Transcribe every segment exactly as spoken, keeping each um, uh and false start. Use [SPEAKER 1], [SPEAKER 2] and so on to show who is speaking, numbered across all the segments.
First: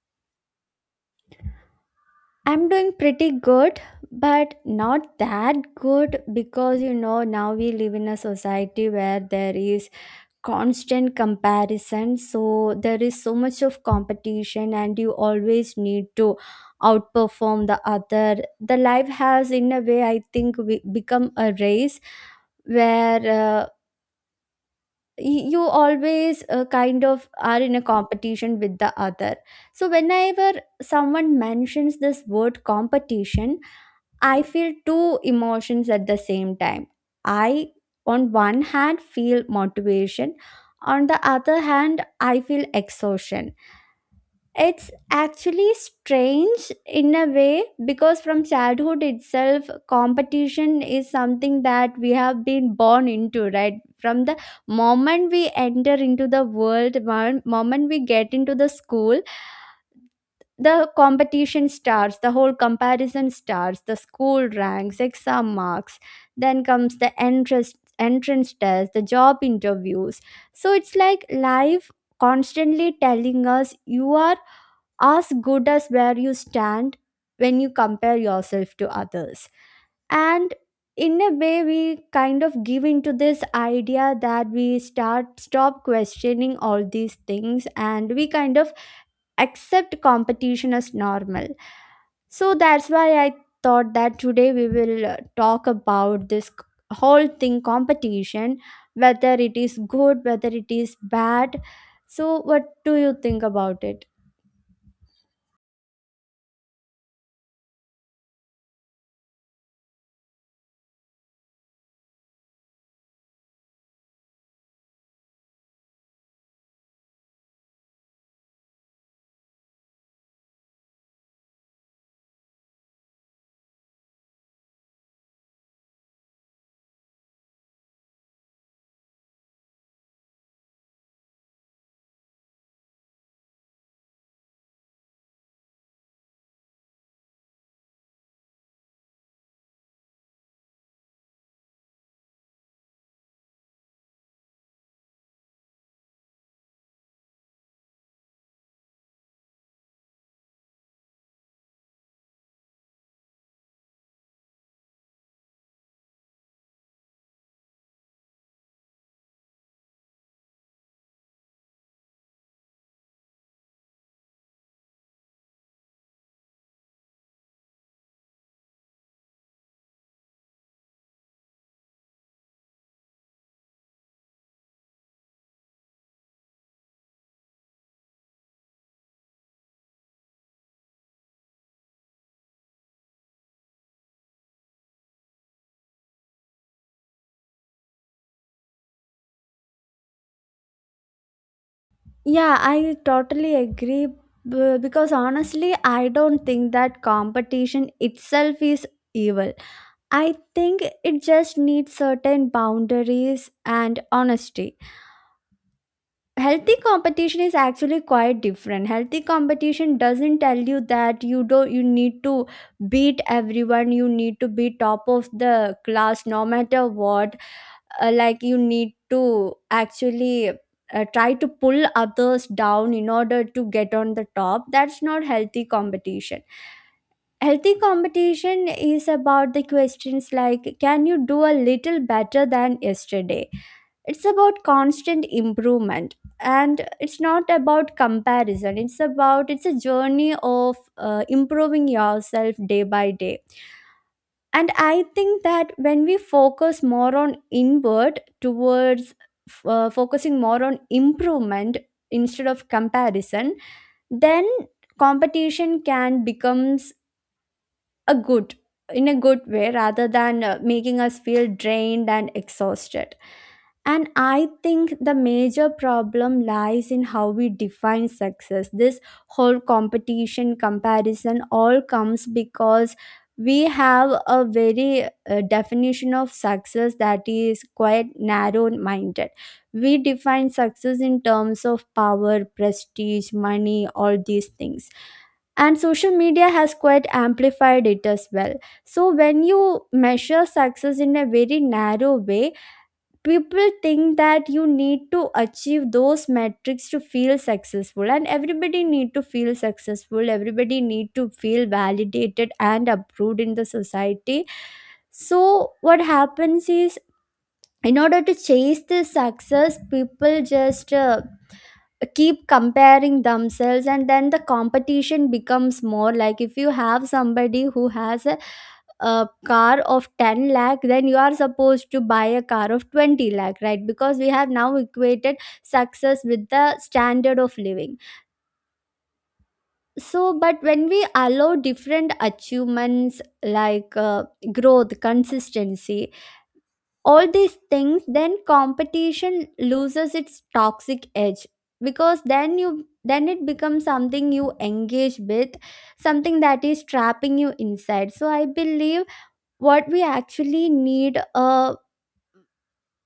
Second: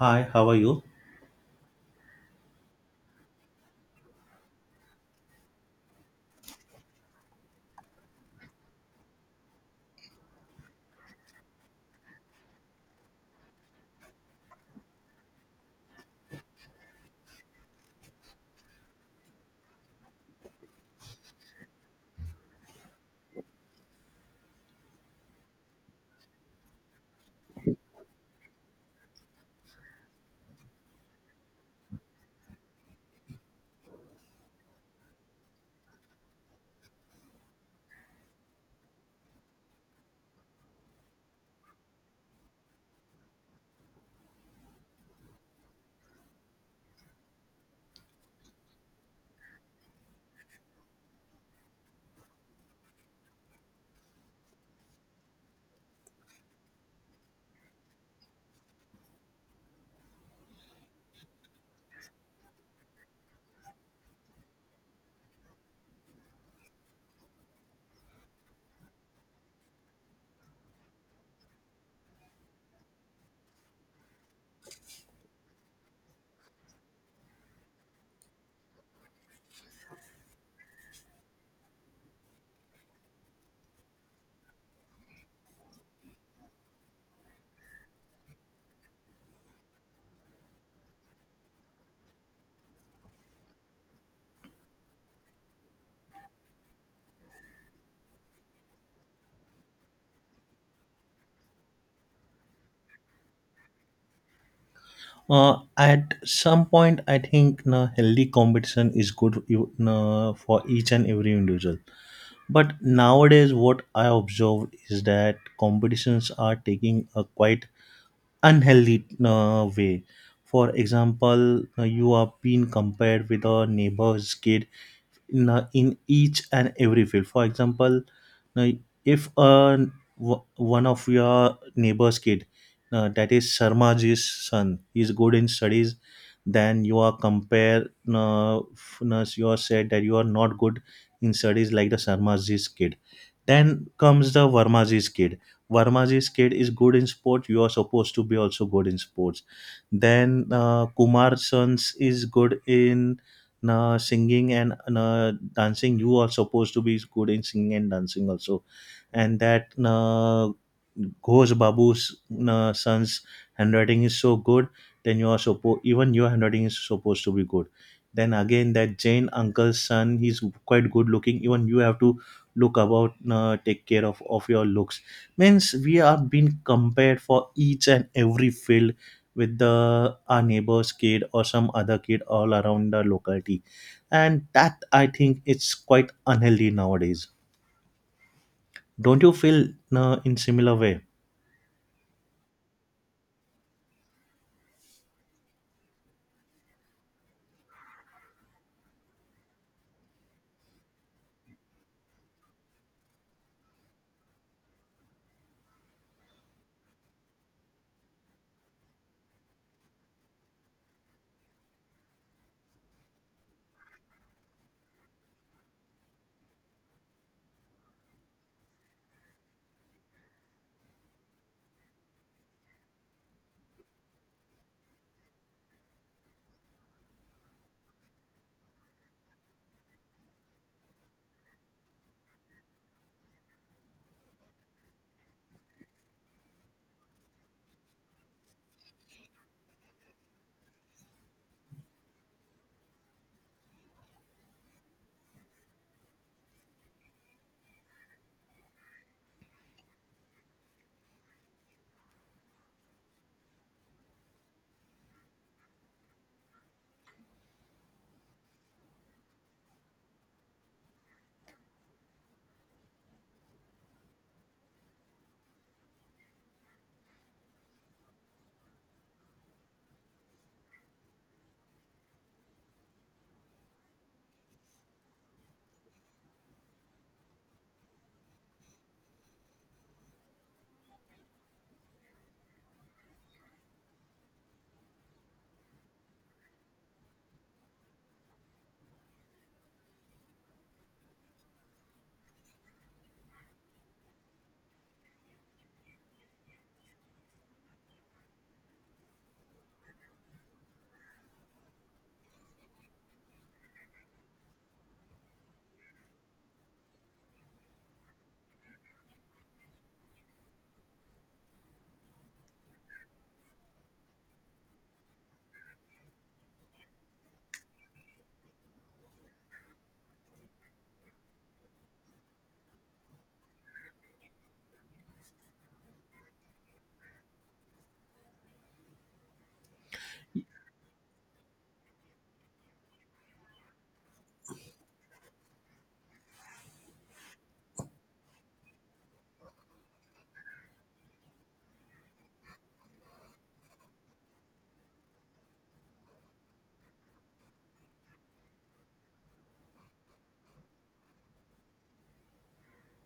[SPEAKER 1] Hi, how are you?
[SPEAKER 2] I'm doing pretty good, but not that good because you know now we live in a society where there is constant comparison. So there is so much of competition, and you always need to outperform the other. The life has, in a way, I think, we become a race where uh, y- you always uh, kind of are in a competition with the other. So whenever someone mentions this word competition, I feel two emotions at the same time. I, on one hand, feel motivation. On the other hand, I feel exhaustion. It's actually strange in a way because from childhood itself, competition is something that we have been born into, right? From the moment we enter into the world, one moment we get into the school, the competition starts, the whole comparison starts, the school ranks, exam marks, then comes the entrance entrance test, the job interviews. So it's like life constantly telling us you are as good as where you stand when you compare yourself to others. And in a way we kind of give into this idea that we start stop questioning all these things, and we kind of accept competition as normal. So that's why I thought that today we will uh, talk about this c- whole thing competition, whether it is good, whether it is bad. So, what do you think about it?
[SPEAKER 1] Uh, at some point, I think na healthy competition is good you- na, for each and every individual. But nowadays, what I observed is that competitions are taking a quite unhealthy na, way. For example, na, you are being compared with a neighbor's kid in uh, in each and every field. For example, now, if uh, w- one of your neighbor's kid uh, that is Sharmaji's son is good in studies. Then you are compare uh, f- uh, you are said that you are not good in studies like the Sharmaji's kid. Then comes the Varmaji's kid. Varmaji's kid is good in sport. You are supposed to be also good in sports. Then uh, Kumar Sons is good in na singing and na dancing. You are supposed to be good in singing and dancing also. And that na Ghosh Babu's na son's handwriting is so good. Then you are supposed, even your handwriting is supposed to be good. Then again, that Jain uncle's son, he's quite good looking. Even you have to look about, uh, take care of of your looks. Means we are being compared for each and every field with the our neighbor's kid or some other kid all around the locality. And that, I think, it's quite unhealthy nowadays. Don't you feel, no, in similar way?
[SPEAKER 2] Yeah, I totally agree b- because honestly, I don't think that competition itself is evil. I think it just needs certain boundaries and honesty. Healthy competition is actually quite different. Healthy competition doesn't tell you that you don't, you need to beat everyone, you need to be top of the class no matter what, uh, like you need to actually uh, try to pull others down in order to get on the top. That's not healthy competition. Healthy competition is about the questions like, can you do a little better than yesterday? It's about constant improvement, and it's not about comparison. It's about, it's a journey of uh, improving yourself day by day. And I think that when we focus more on inward towards uh, focusing more on improvement instead of comparison, then competition can becomes a good, in a good way, rather than uh, making us feel drained and exhausted. And I think the major problem lies in how we define success. This whole competition comparison all comes because we have a very uh, definition of success that is quite narrow minded. We define success in terms of power, prestige, money, all these things. And social media has quite amplified it as well. So when you measure success in a very narrow way, people think that you need to achieve those metrics to feel successful, and everybody need to feel successful, everybody need to feel validated and approved in the society. So what happens is, in order to chase this success, people just uh, keep comparing themselves, and then the competition becomes more like, if you have somebody who has a a car of 10 lakh, then you are supposed to buy a car of 20 lakh, right? Because we have now equated success with the standard of living. So but when we allow different achievements like uh, growth, consistency, all these things, then competition loses its toxic edge. Because then you, then it becomes something you engage with, something that is trapping you inside. So I believe what we actually need uh,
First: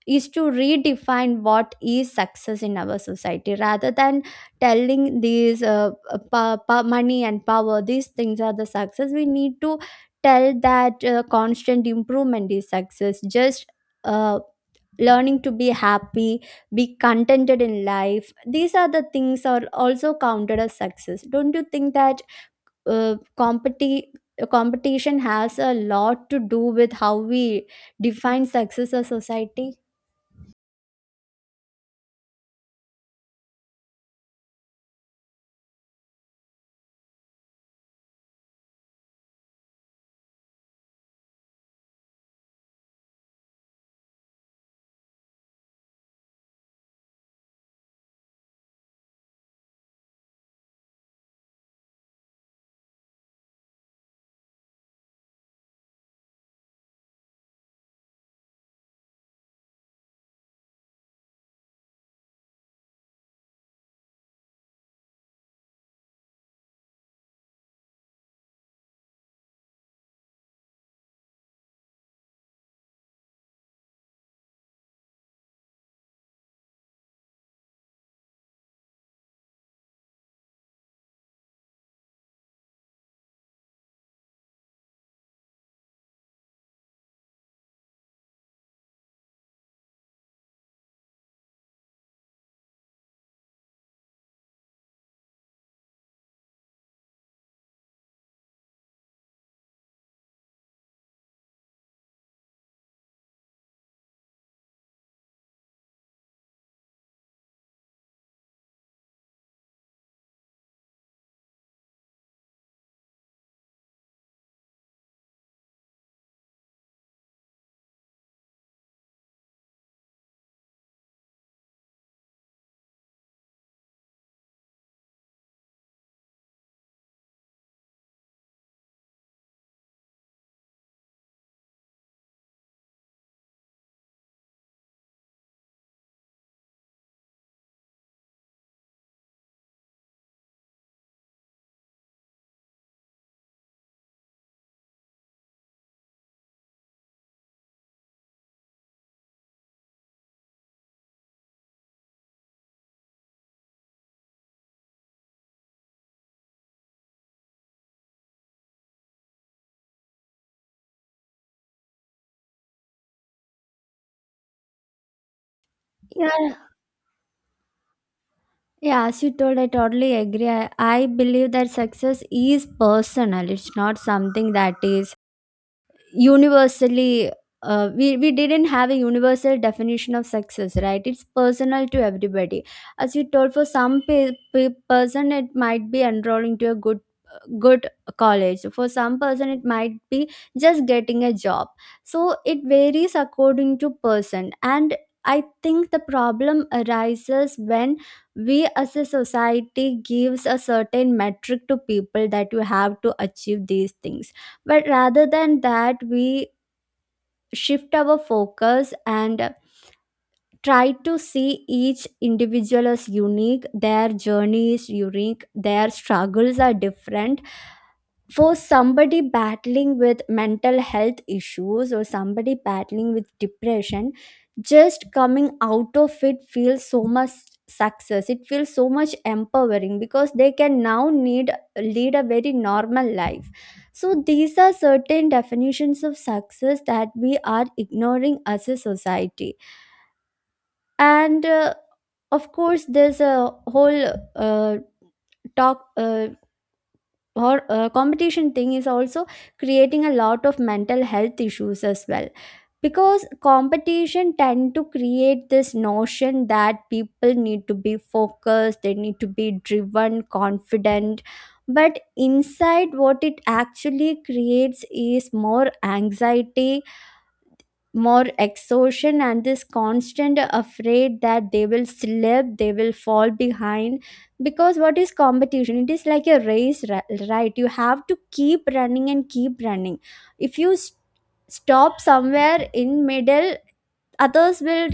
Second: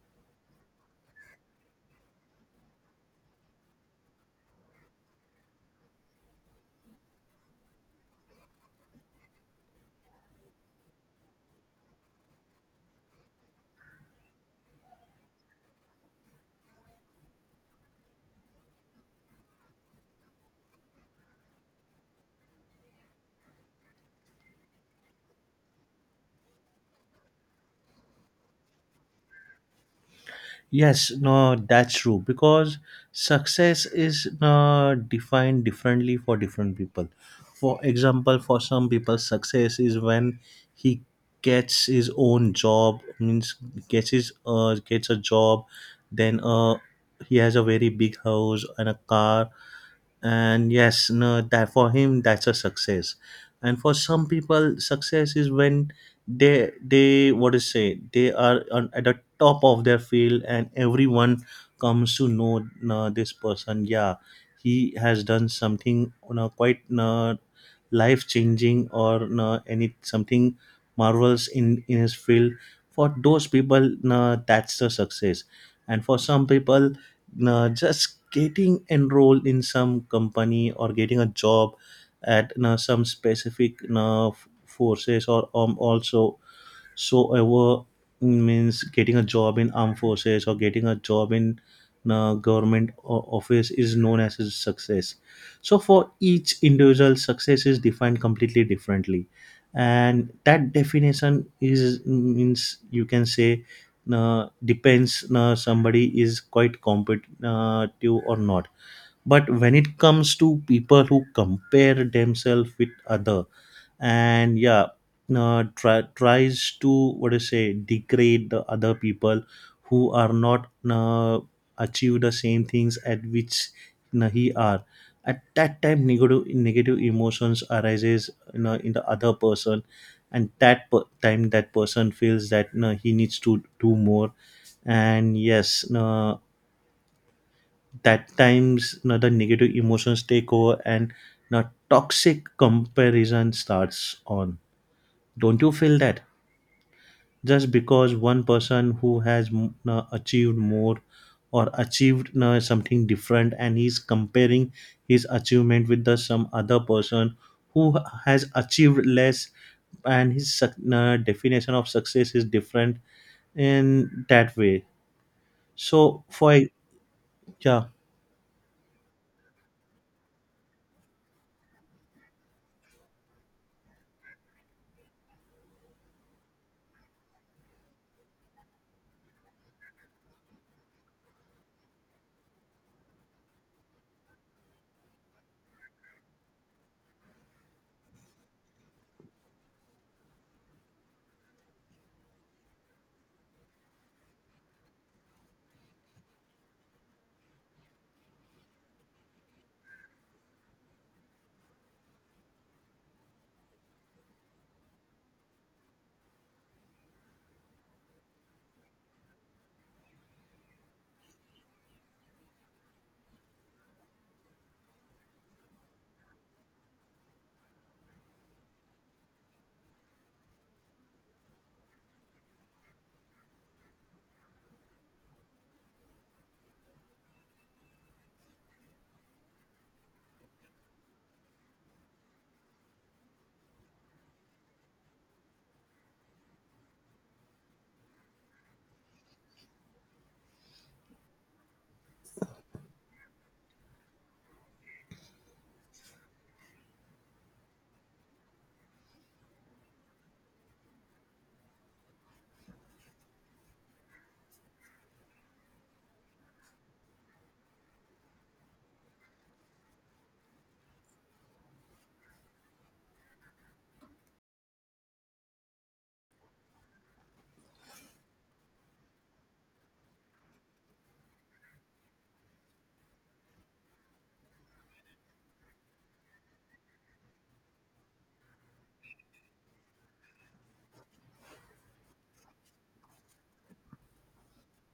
[SPEAKER 2] is to redefine what is success in our society, rather than telling these uh, uh, pa- pa- money and power, these things are the success. We need to tell that uh, constant improvement is success, just uh, learning to be happy, be contented in life, these are the things are also counted as success. Don't you think that uh, competi- competition has a lot to do with how we define success as society?
[SPEAKER 1] Yes, no that's true, because success is no, defined differently for different people. For example, for some people, success is when he gets his own job, means, gets his uh, gets a job. Then uh, he has a very big house and a car, and yes, no that for him, that's a success. And for some people, success is when they they, what to say, they are on, at the top of their field, and everyone comes to know, uh, this person, yeah, he has done something, you know, quite uh, life changing, or no, any something marvels in in his field. For those people, no, that's the success. And for some people, no, just getting enrolled in some company or getting a job at no, some specific, no, f- forces or um, also, so ever, means getting a job in armed forces or getting a job in uh, government o- office is known as a success. So for each individual, success is defined completely differently, and that definition is, means, you can say, uh, depends, uh, somebody is quite competitive or not. But when it comes to people who compare themselves with other, and yeah, uh, try, tries to, what do you say, degrade the other people who are not, uh, achieve the same things at which, you know, he are, at that time, negative negative emotions arises, you know, in the other person. And that per- time, that person feels that, you know, he needs to do more. And yes, uh, that times, you know, the negative emotions take over, and you toxic comparison starts on. Don't you feel that just because one person who has mm, uh, achieved more or achieved uh, something different, and he's comparing his achievement with the some other person who has achieved less, and his suc- uh, definition of success is different in that way? So for
[SPEAKER 2] Yeah,
[SPEAKER 1] e, yeah,
[SPEAKER 2] yeah, as you told, I totally agree. I, I believe that success is personal. It's not something that is universally, uh, we, we didn't have a universal definition of success, right? It's personal to everybody. As you told, for some pe- pe- person it might be enrolling to a good good college, for some person it might be just getting a job. So it varies according to person. And I think the problem arises when we as a society gives a certain metric to people that you have to achieve these things. But rather than that, we shift our focus and try to see each individual as unique. Their journey is unique, their struggles are different. For somebody battling with mental health issues or somebody battling with depression, just coming out of it feels so much success, it feels so much empowering because they can now need lead a very normal life. So these are certain definitions of success that we are ignoring as a society. And uh, of course there's a whole uh, talk uh, or uh, competition thing is also creating a lot of mental health issues as well. Because competition tend to create this notion that people need to be focused, they need to be driven, confident, but inside what it actually creates is more anxiety, more exhaustion, and this constant afraid that they will slip, they will fall behind. Because what is competition? It is like a race, ri- right? You have to keep running and keep running. If you s stop somewhere in middle, others will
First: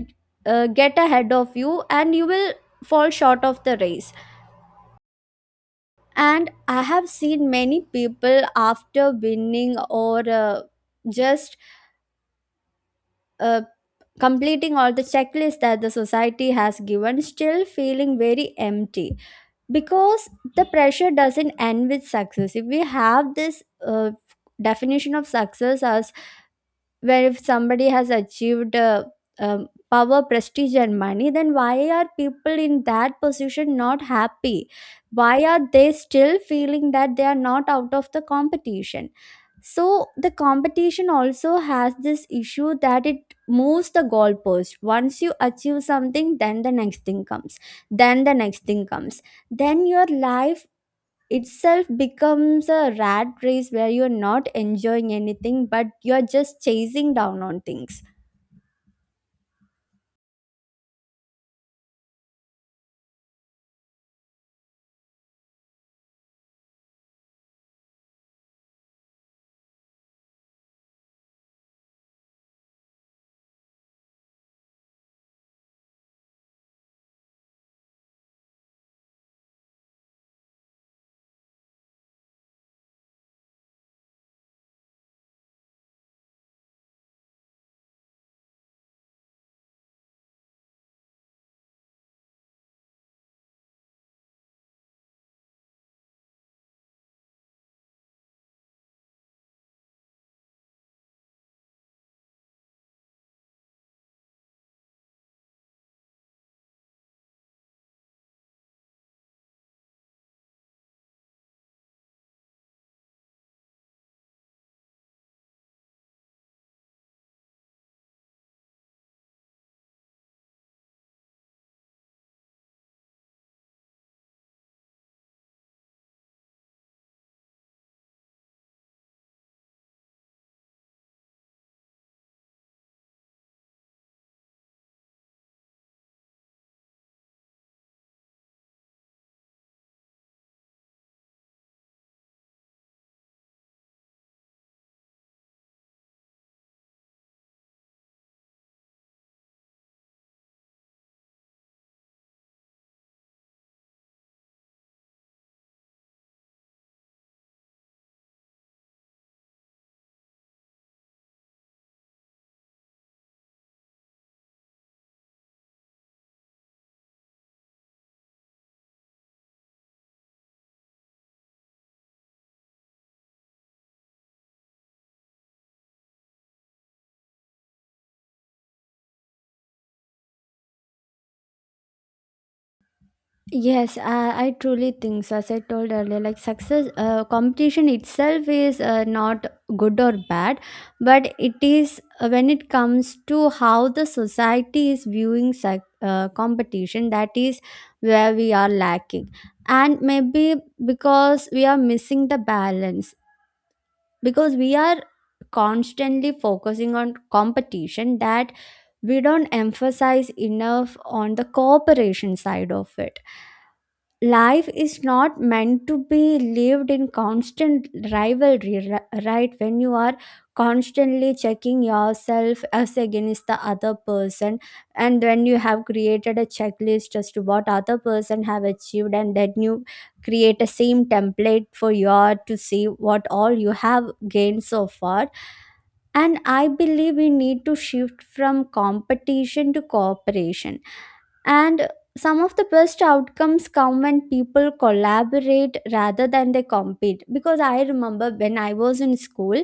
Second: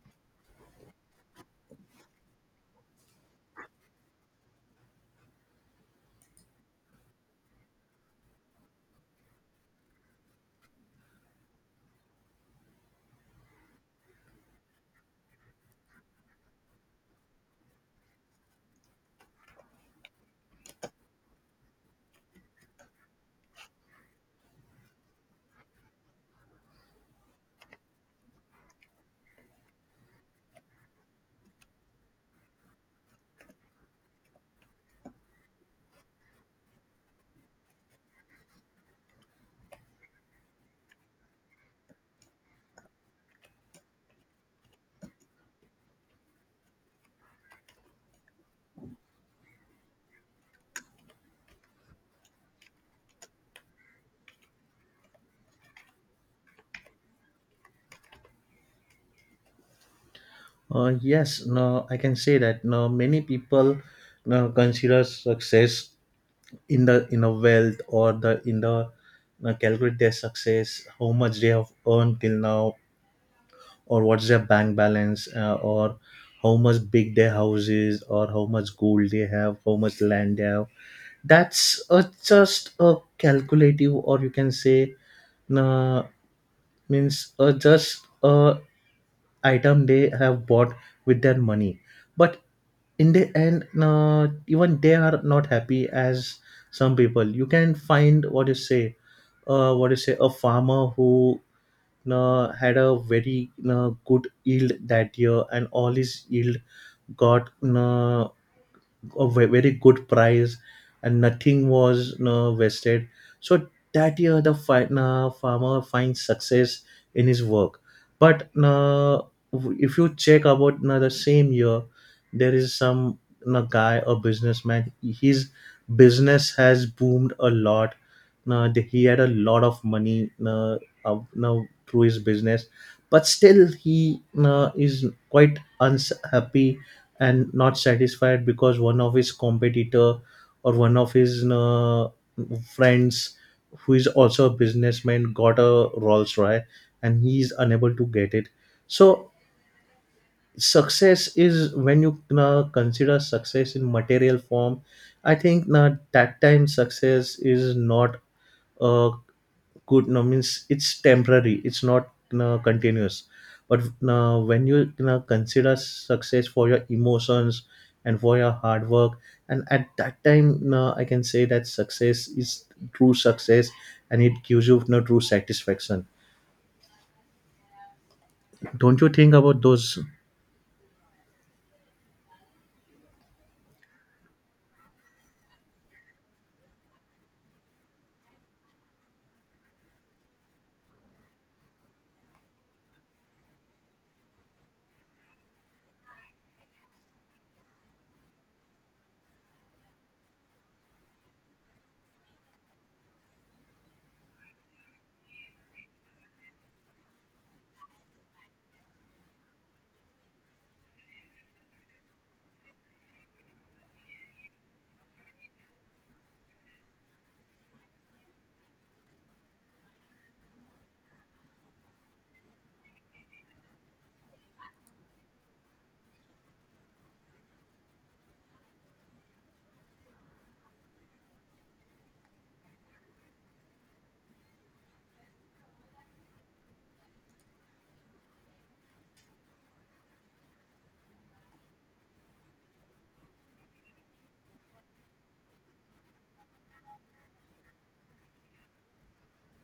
[SPEAKER 2] uh, get ahead of you, and you will fall short of the race. And I have seen many people after winning or uh, just uh, completing all the checklists that the society has given, still feeling very empty. Because the pressure doesn't end with success. If we have this uh, definition of success as, where if somebody has achieved uh, um, power, prestige and money, then why are people in that position not happy? Why are they still feeling that they are not out of the competition? So the competition also has this issue that it moves the goalpost. Once you achieve something, then the next thing comes, then the next thing comes, then your life itself becomes a rat race where you're not enjoying anything but you're just chasing down on things.
[SPEAKER 1] uh, yes, no, I can say that, no, many people, no, consider success in the in a wealth, or the in the uh, calculate their success, how much they have earned till now, or what's their bank balance, uh, or how much big their house is, or how much gold they have, how much land they have. That's a, just a calculative, or you can say, uh, means uh, just a item they have bought with their money. But in the end, uh, even they are not happy, as some people you can find, what you say, uh, what you say a farmer who uh, had a very uh, good yield that year, and all his yield got, uh, a ve- very good price, and nothing was, you know, wasted. So that year, the fi- uh, farmer finds success in his work. But uh, if you check about you the same year, there is some you guy, a businessman, his business has boomed a lot. Now, the- he had a lot of money, uh, out- now through his business, but still he uh, is quite unhappy and not satisfied, because one of his competitor, or one of his uh, friends, who is also a businessman, got a Rolls Royce, and he is unable to get it. So success is when you uh, consider success in material form. I think uh, that time, success is not a good, no means, it's temporary, it's not, no, continuous. But no, when you, you know, consider success for your emotions and for your hard work, and at that time, no, I can say that success is true success, and it gives you no true satisfaction. Don't you think about those?
[SPEAKER 2] Yes, I, I truly think so. As I told earlier, like success, uh, competition itself is uh, not good or bad, but it is uh, when it comes to how the society is viewing suc uh, competition, that is where we are lacking. And maybe because we are missing the balance, because we are constantly focusing on competition that we don't emphasize enough on the cooperation side of it. Life is not meant to be lived in constant rivalry, ri- right? When you are constantly checking yourself as against the other person, and when you have created a checklist as to what other person have achieved, and then you create a same template for your to see what all you have gained so far. And I believe we need to shift from competition to cooperation. And some of the best outcomes come when people collaborate rather than they compete. Because I remember when I was in school,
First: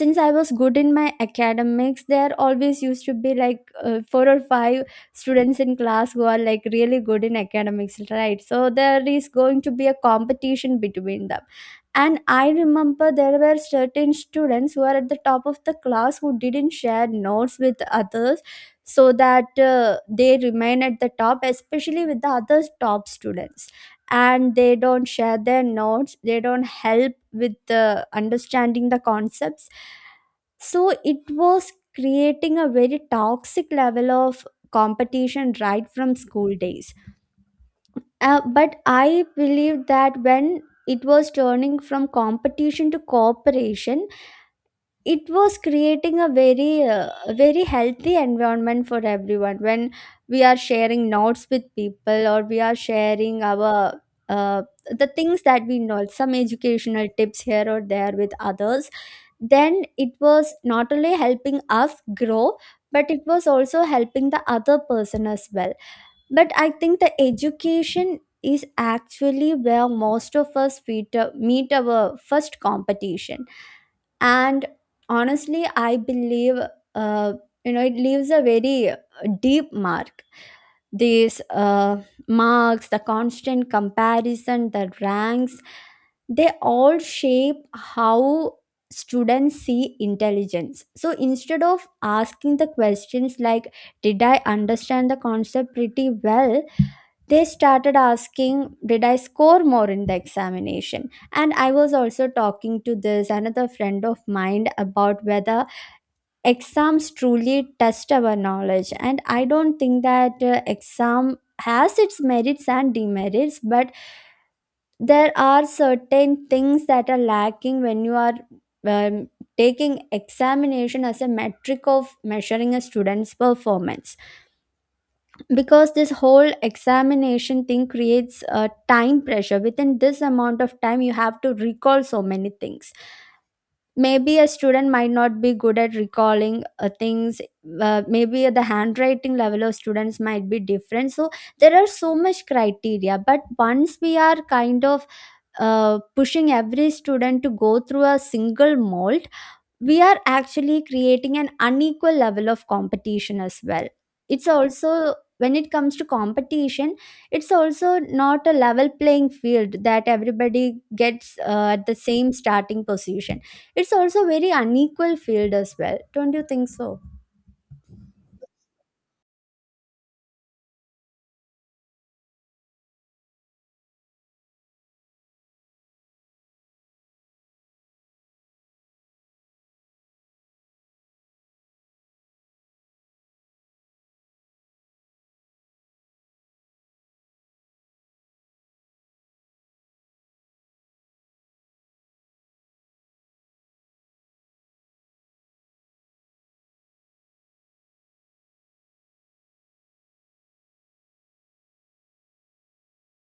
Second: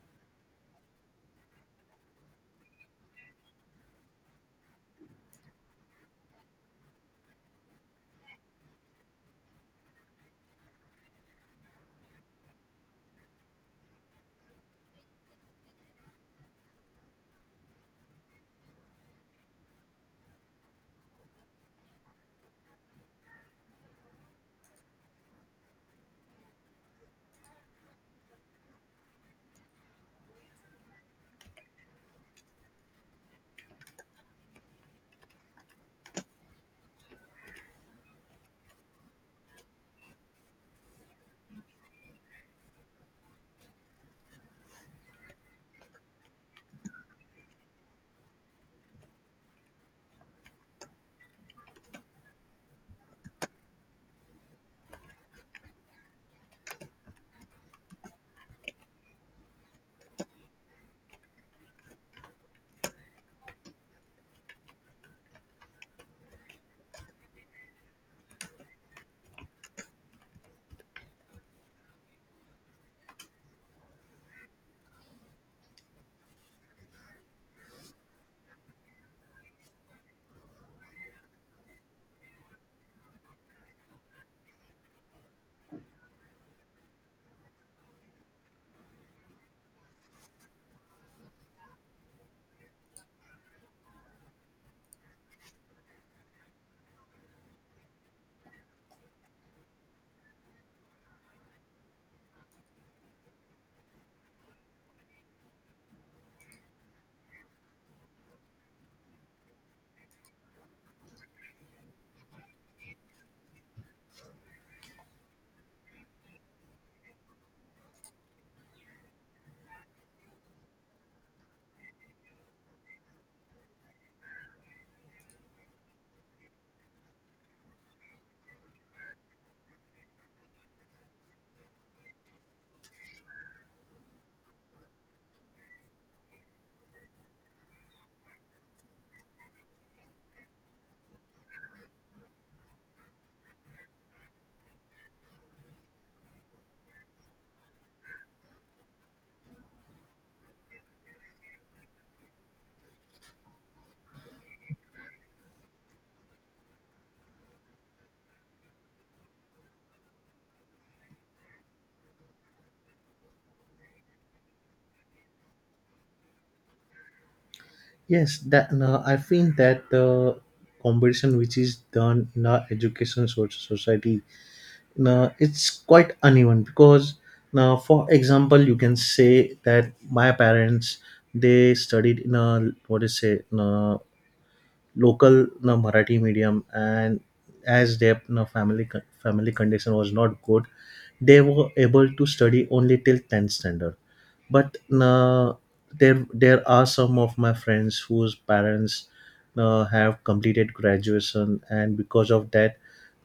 [SPEAKER 2] since I was good in my academics, there always used to be like uh, four or five students in class who are like really good in academics, right? So there is going to be a competition between them. And I remember there were certain students who are at the top of the class who didn't share notes with others so that uh, they remain at the top, especially with the other top students. And they don't share their notes, they don't help with the understanding the concepts. So it was creating a very toxic level of competition right from school days. Uh, but I believe that when it was turning from competition to cooperation, it was creating a very uh, a very healthy environment for everyone. When we are sharing notes with people, or we are sharing our uh, the things that we know, some educational tips here or there with others, then it was not only helping us grow, but it was also helping the other person as well. But I think the education is actually where most of us meet, uh, meet our first competition. And honestly I believe uh, you know it leaves a very uh, deep mark. These uh, marks, the constant comparison, the ranks, they all shape how students see intelligence. So instead of asking the questions like, did I understand the concept pretty well, they started asking, did I score more in the examination? And I was also talking to this another friend of mine about whether exams truly test our knowledge. And I don't think that uh, exam has its merits and demerits, but there are certain things that are lacking when you are um, taking examination as a metric of measuring a student's performance. Because this whole examination thing creates a time pressure, within this amount of time you have to recall so many things. Maybe a student might not be good at recalling uh, things. Uh, maybe the handwriting level of students might be different, so there are so much criteria, but once we are kind of uh, pushing every student to go through a single mold, we are actually creating an unequal level of competition as well. It's also when it comes to competition, it's also not a level playing field, that everybody gets uh, at the same starting position. It's also very unequal field as well, don't you think so?
[SPEAKER 1] Yes, that, no, I think that the competition which is done in our education so- society, now, it's quite uneven. Because now, for example, you can say that my parents, they studied in a, what do you say, in a local na Marathi medium, and as their na family con- family condition was not good, they were able to study only till tenth standard. But na there there are some of my friends whose parents na have completed graduation, and because of that,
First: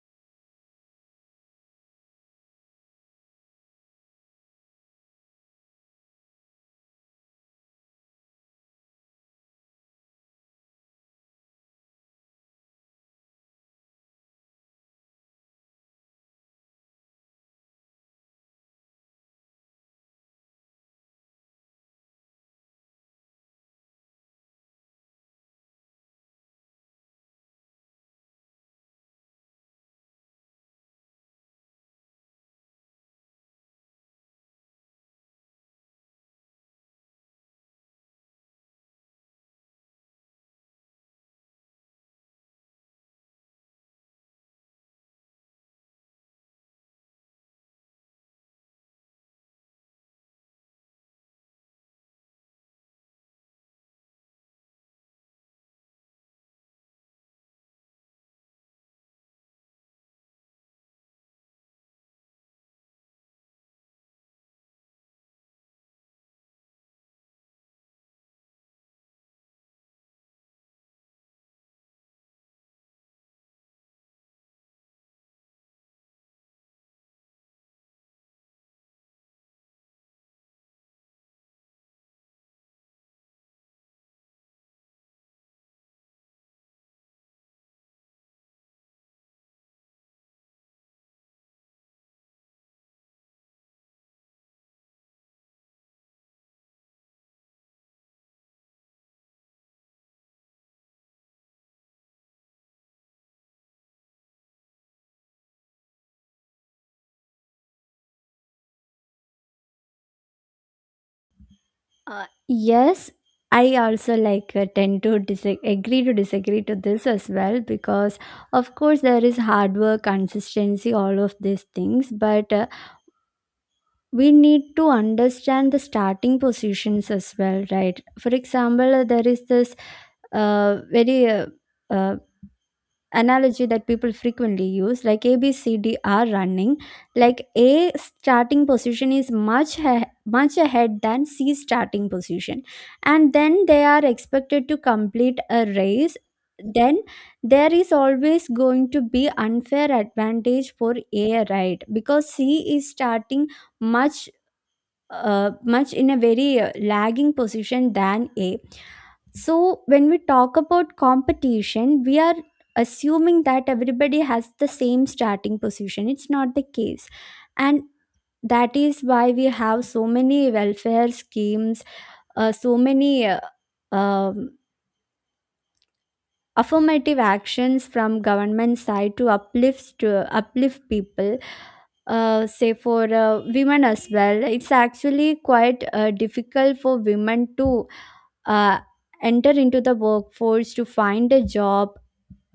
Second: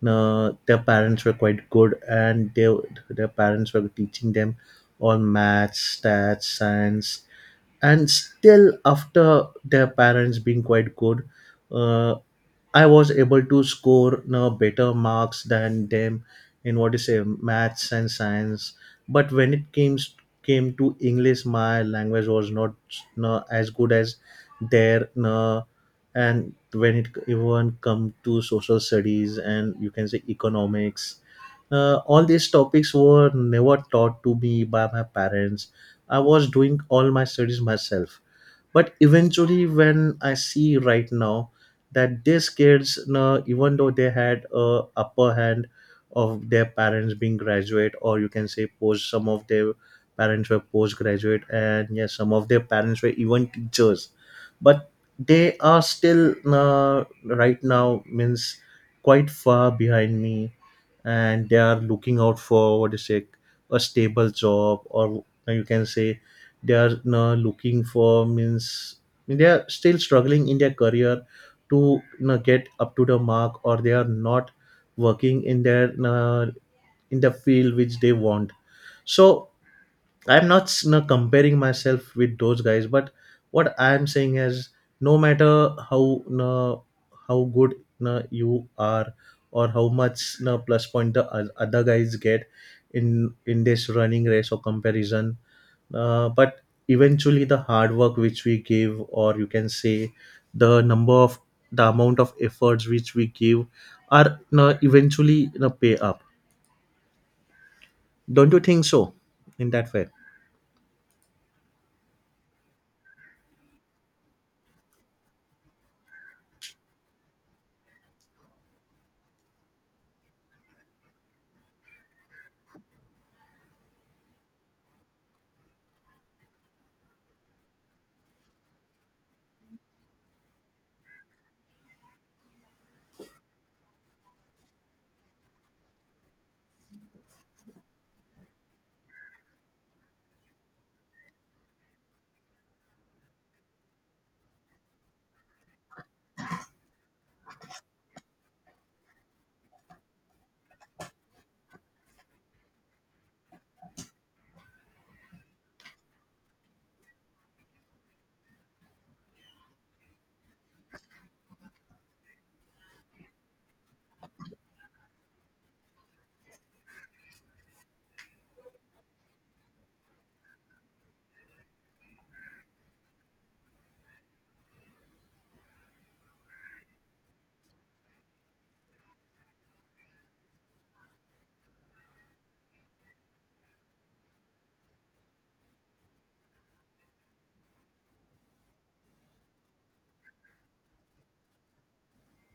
[SPEAKER 1] na their parents were quite good, and they their parents were teaching them all maths, stats, science, and still, after their parents being quite good, uh, I was able to score, you know, better marks than them in, what you say, maths and science. But when it came came to English, my language was not, you know, as good as their. You know, and when it even come to social studies and, you can say, economics, uh, all these topics were never taught to me by my parents. I was doing all my studies myself. But eventually, when I see right now that these kids, you know, even though they had a upper hand of their parents being graduate, or you can say post, some of their parents were postgraduate, and yes, some of their parents were even teachers, but they are still, uh, right now, means, quite far behind me, and they are looking out for, what is it, a stable job, or you can say, they are now looking for, means, they are still struggling in their career to, you know, get up to the mark, or they are not working in their, uh, in the field which they want. So I'm not, you know, comparing myself with those guys, but what I'm saying is, no matter how, you know, how good you, know, you are, or how much, you know, plus point the o- other guys get in in this running race or comparison, uh, but eventually, the hard work which we give, or you can say, the number of the amount of efforts which we give are, you know, eventually, you know, pay up. Don't you think so, in that way?
[SPEAKER 2] uh, Yes, I also like uh, tend to disagree agree to disagree to this as well, because of course there is hard work, consistency, all of these things, but uh, we need to understand the starting positions as well, right? For example, uh, there is this uh, very uh, uh, analogy that people frequently use, like A, B, C, D are running, like A starting position is much ha- much ahead than C starting position, and then they are expected to complete a race. Then there is always going to be unfair advantage for A, right? Because C is starting much, uh, much in a very uh, lagging position than A. So, when we talk about competition, we are assuming that everybody has the same starting position. It's not the case. And that is why we have so many welfare schemes, uh, so many uh, um, affirmative actions from government side to uplift to uplift people. Uh, say for uh, women as well, it's actually quite uh, difficult for women to uh, enter into the workforce, to find a job.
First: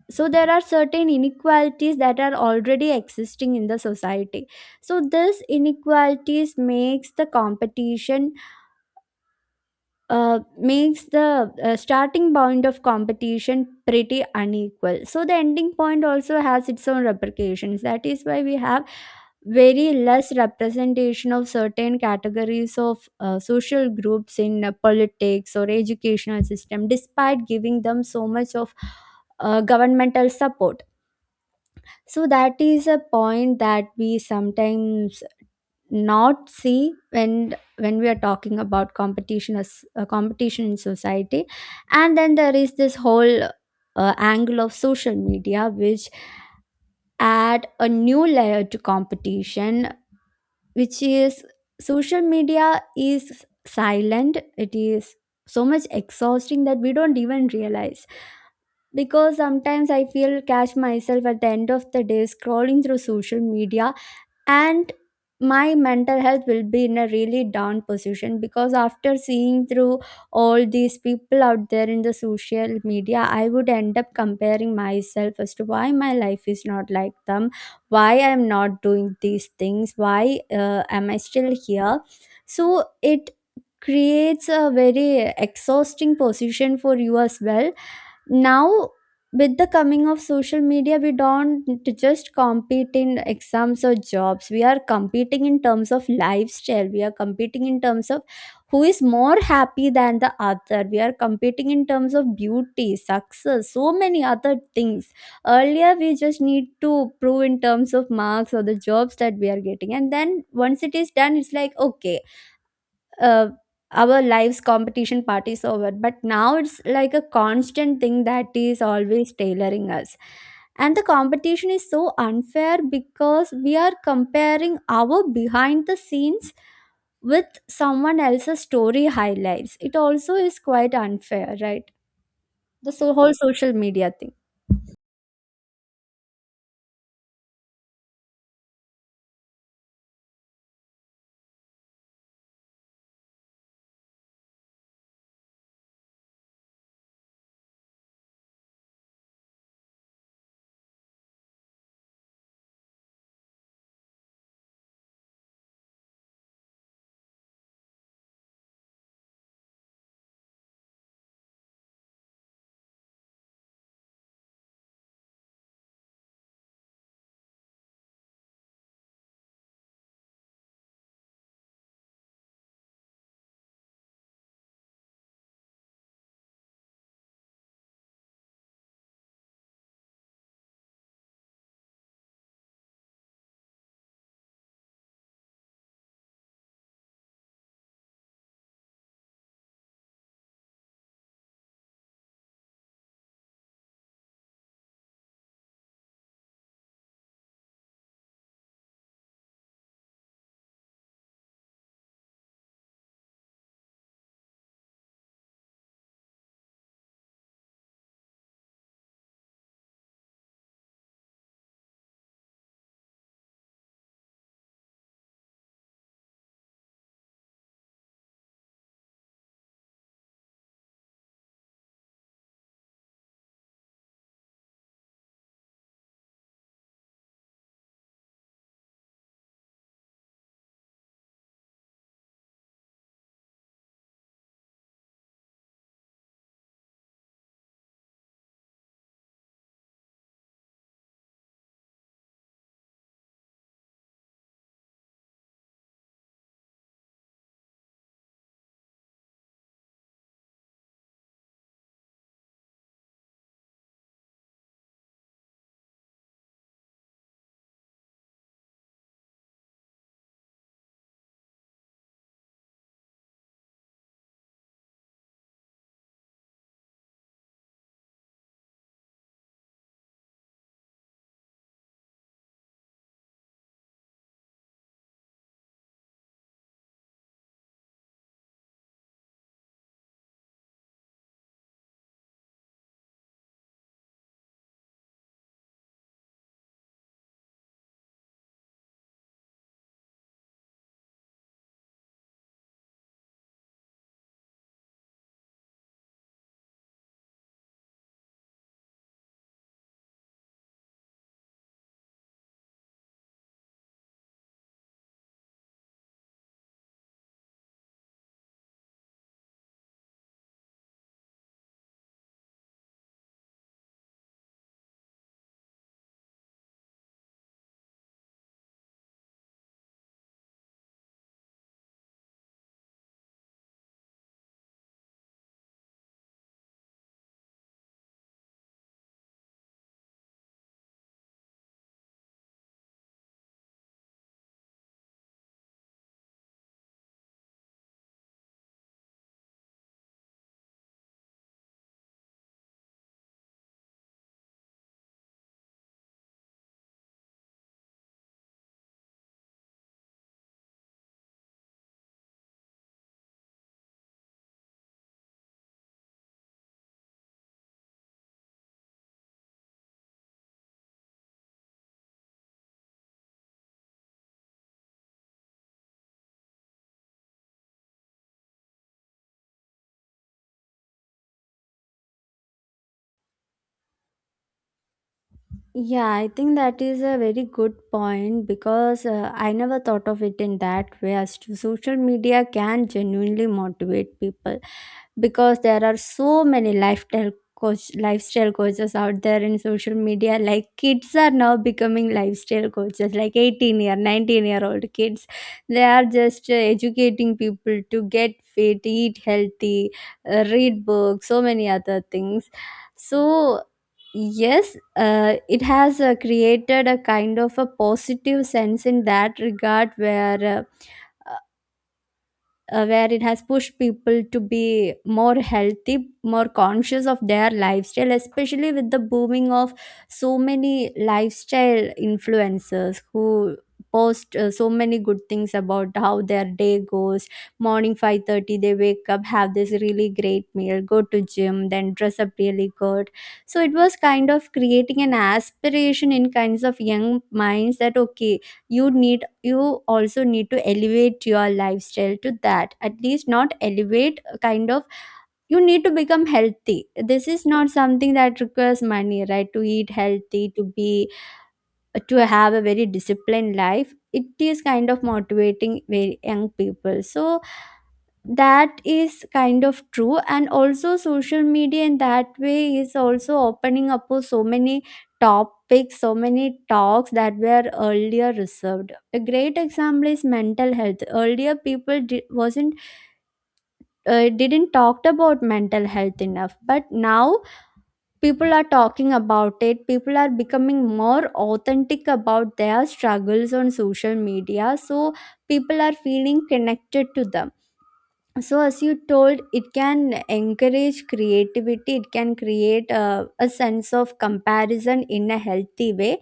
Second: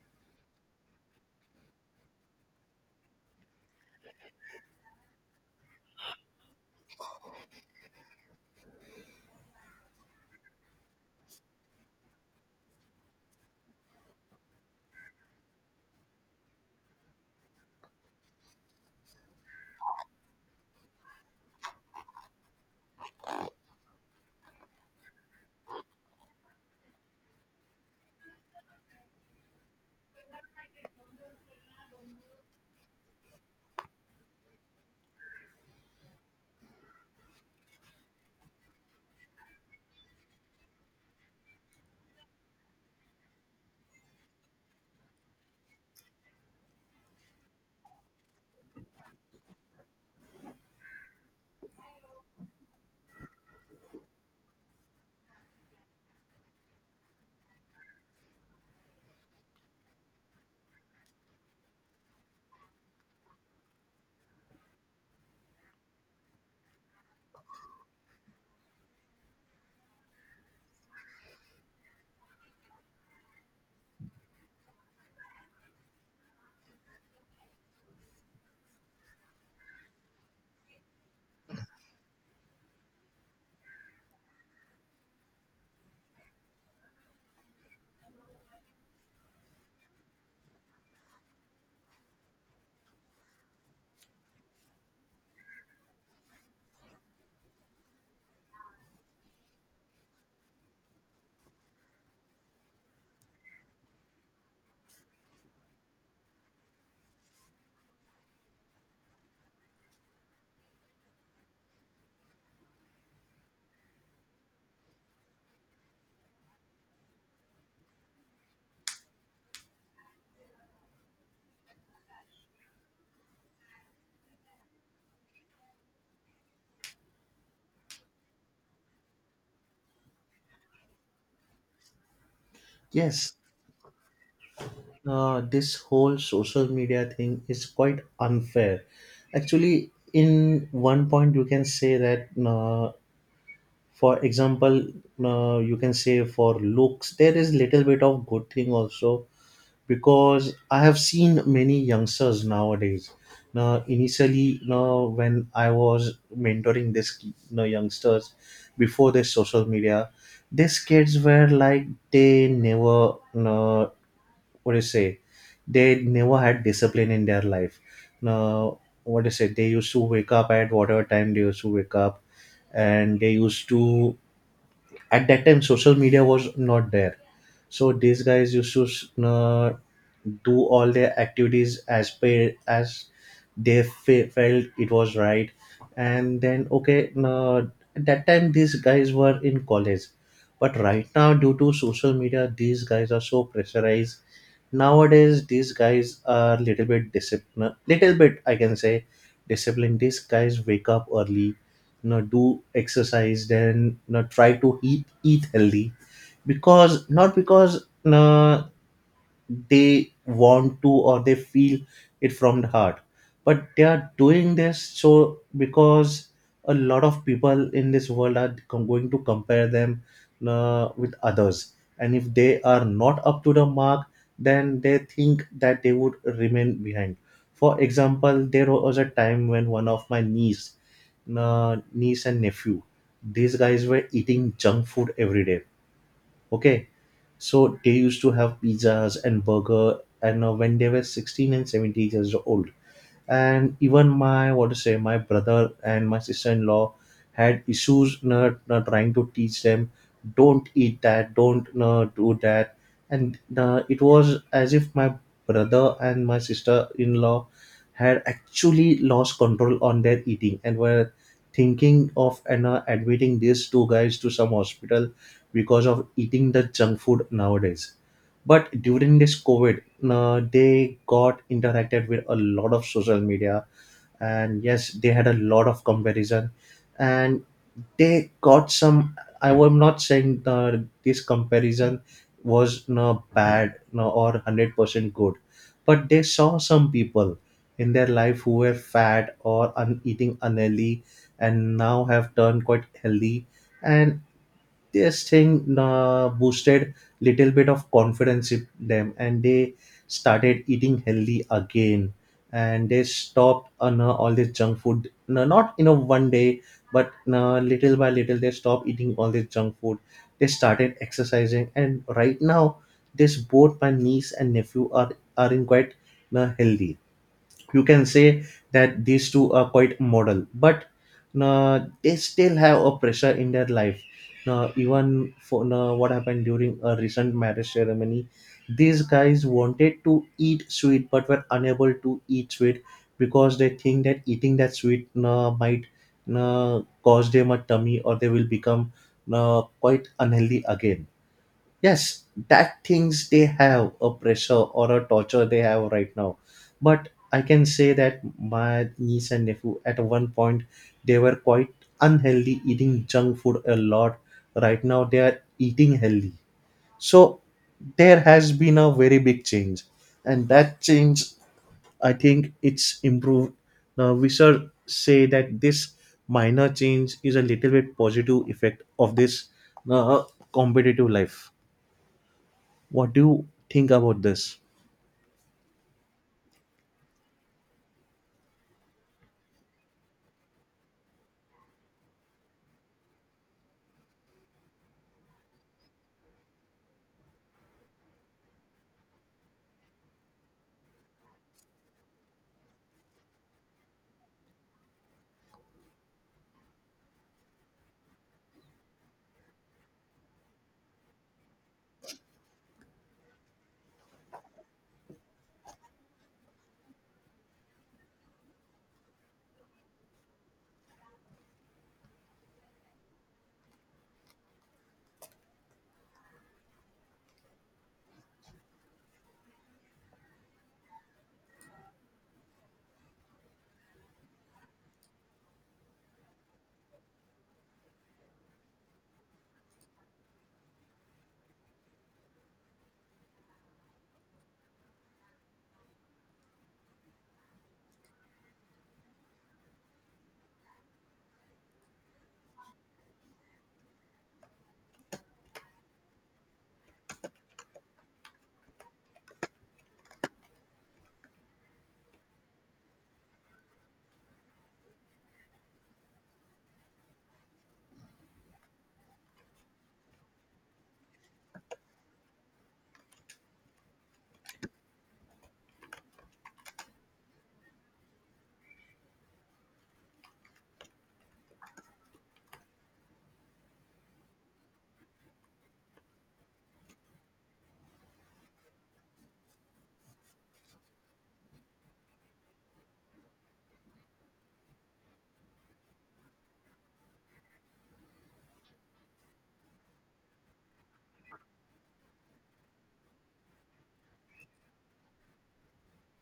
[SPEAKER 2] So there are certain inequalities that are already existing in the society, so this inequalities makes the competition, uh, makes the uh, starting point of competition pretty unequal, so the ending point also has its own repercussions. That is why we have very less representation of certain categories of uh, social groups in uh, politics or educational system, despite giving them so much of uh, governmental support. So that is a point that we sometimes not see when when we are talking about competition as uh, competition in society. And then there is this whole uh, angle of social media, which add a new layer to competition, which is social media is silent. It is so much exhausting that we don't even realize, because sometimes I feel catch myself at the end of the day scrolling through social media, and my mental health will be in a really down position, because after seeing through all these people out there in the social media, I would end up comparing myself as to why my life is not like them, why I am not doing these things, why uh, am I still here. So it creates a very exhausting position for you as well. Now, with the coming of social media, we don't just compete in exams or jobs, we are competing in terms of lifestyle, we are competing in terms of who is more happy than the other, we are competing in terms of beauty, success, so many other things. Earlier we just need to prove in terms of marks or the jobs that we are getting, and then once it is done, it's like, okay, uh, our lives competition part is over. But now it's like a constant thing that is always tailoring us. And the competition is so unfair because we are comparing our behind the scenes with someone else's story highlights. It also is quite unfair, right, the so whole
[SPEAKER 1] Yes,
[SPEAKER 2] social media thing.
[SPEAKER 1] uh, this whole social media thing is quite unfair. Actually, in one point, you can say that, uh, for example, uh, you can say for looks there is little bit of good thing also, because I have seen many youngsters nowadays. Now, initially, now when I was mentoring this, you know, youngsters before this social media, these kids were like they never, you know, what do you say, they never had discipline in their life. Now, what do you say, they used to wake up at whatever time they used to wake up, and they used to, at that time social media was not there, so these guys used to, uh, do all their activities as per as they fe- felt it was right. And then, okay, uh, at that time these guys were in college, but right now, due to social media, these guys are so pressurized. Nowadays, these guys are little bit disciplined. Little bit, I can say, disciplined. These guys wake up early, you know, do exercise, then, you know, try to eat eat healthy. Because not because, you know, they want to or they feel it from the heart, but they are doing this so because a lot of people in this world are com- going to compare them, uh, with others, and if they are not up to the mark, then they think that they would remain behind. For example, there was a time when one of my niece uh, niece and nephew, these guys were eating junk food every day. Okay, so they used to have pizzas and burger, and uh, when they were sixteen and seventeen years old, and even my, what to say, my brother and my sister-in-law had issues, you know, trying to teach them, don't eat that, don't you do that. And uh, it was as if my brother and my sister-in-law had actually lost control on their eating, and were thinking of, and know, admitting these two guys to some hospital, because of eating the junk food nowadays. But during this COVID, uh, they got interacted with a lot of social media, and yes, they had a lot of comparison, and they got some. I am not saying, uh, this comparison was no bad, no, or one hundred percent good, but they saw some people in their life who were fat or un- eating unhealthy, and now have turned quite healthy, and this thing, uh, boosted little bit of confidence in them, and they started eating healthy again, and they stopped on, uh, all this junk food, no, not in a one day, but uh, little by little, they stopped eating all this junk food. They started exercising, and right now, this, both my niece and nephew are are in quite, uh, healthy, you can say that these two are quite model. But uh, they still have a pressure in their life. Now, even for now, what happened during a recent marriage ceremony, these guys wanted to eat sweet but were unable to eat sweet, because they think that eating that sweet uh, might uh, cause them a tummy, or they will become uh, quite unhealthy again. Yes, that things they have a pressure or a torture they have right now. But I can say that my niece and nephew at one point, they were quite unhealthy, eating junk food a lot. Right now, they are eating healthy. So there has been a very big change, and that change, I think it's improved. Now, we should say that this minor change is a little bit positive effect of this, uh, competitive life. What do you think about this?
[SPEAKER 2] Yeah, I think that is a very good point, because uh, I never thought of it in that way, as to social media can genuinely motivate people. Because there are so many lifestyle coach lifestyle coaches out there in social media, like kids are now becoming lifestyle coaches, like eighteen year nineteen year old kids, they are just uh, educating people to get fit, eat healthy, uh, read books, so many other things. So yes, uh, it has uh, created a kind of a positive sense in that regard, where uh, uh, where it has pushed people to be more healthy, more conscious of their lifestyle, especially with the booming of so many lifestyle influencers who post uh, so many good things about how their day goes. Morning five thirty they wake up, have this really great meal, go to gym, then dress up really good. So it was kind of creating an aspiration in kinds of young minds that okay, you need, you also need to elevate your lifestyle to that, at least not elevate, uh, kind of you need to become healthy. This is not something that requires money, right, to eat healthy, to be uh, to have a very disciplined life. It is kind of motivating very young people. So that is kind of true. And also social media in that way is also opening up for so many topics, so many talks that were earlier reserved. A great example is mental health. Earlier people di- wasn't uh, didn't talked about mental health enough, but now people are talking about it, people are becoming more authentic about their struggles on social media, so people are feeling connected to them. So as you told, it can encourage creativity, it can create a, a sense of comparison in a healthy way.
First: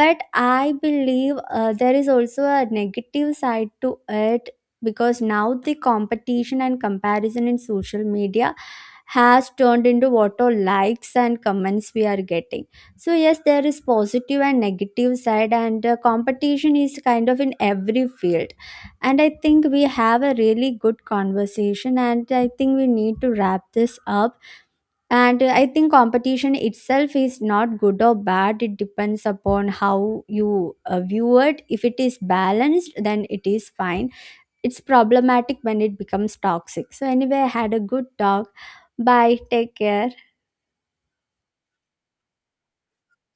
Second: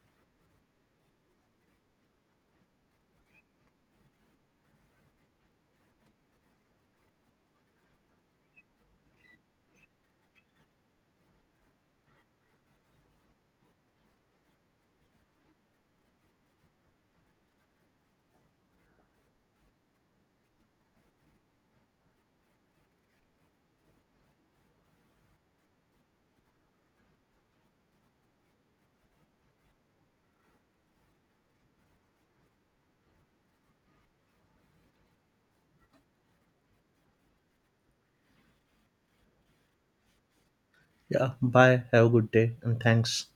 [SPEAKER 2] But I believe uh, there is also a negative side to it, because now the competition and comparison in social media has turned into what all likes and comments we are getting. So yes, there is positive and negative side, and uh, competition is kind of in every field. And I think we have a really good conversation, and I think we need to wrap this up. And I think competition itself is not good or bad, it depends upon how you uh, view it. If it is balanced, then it is fine. It's problematic when it becomes toxic. So, anyway, I had a good talk. Bye, take care.
[SPEAKER 1] Yeah, bye. Have a good day and thanks.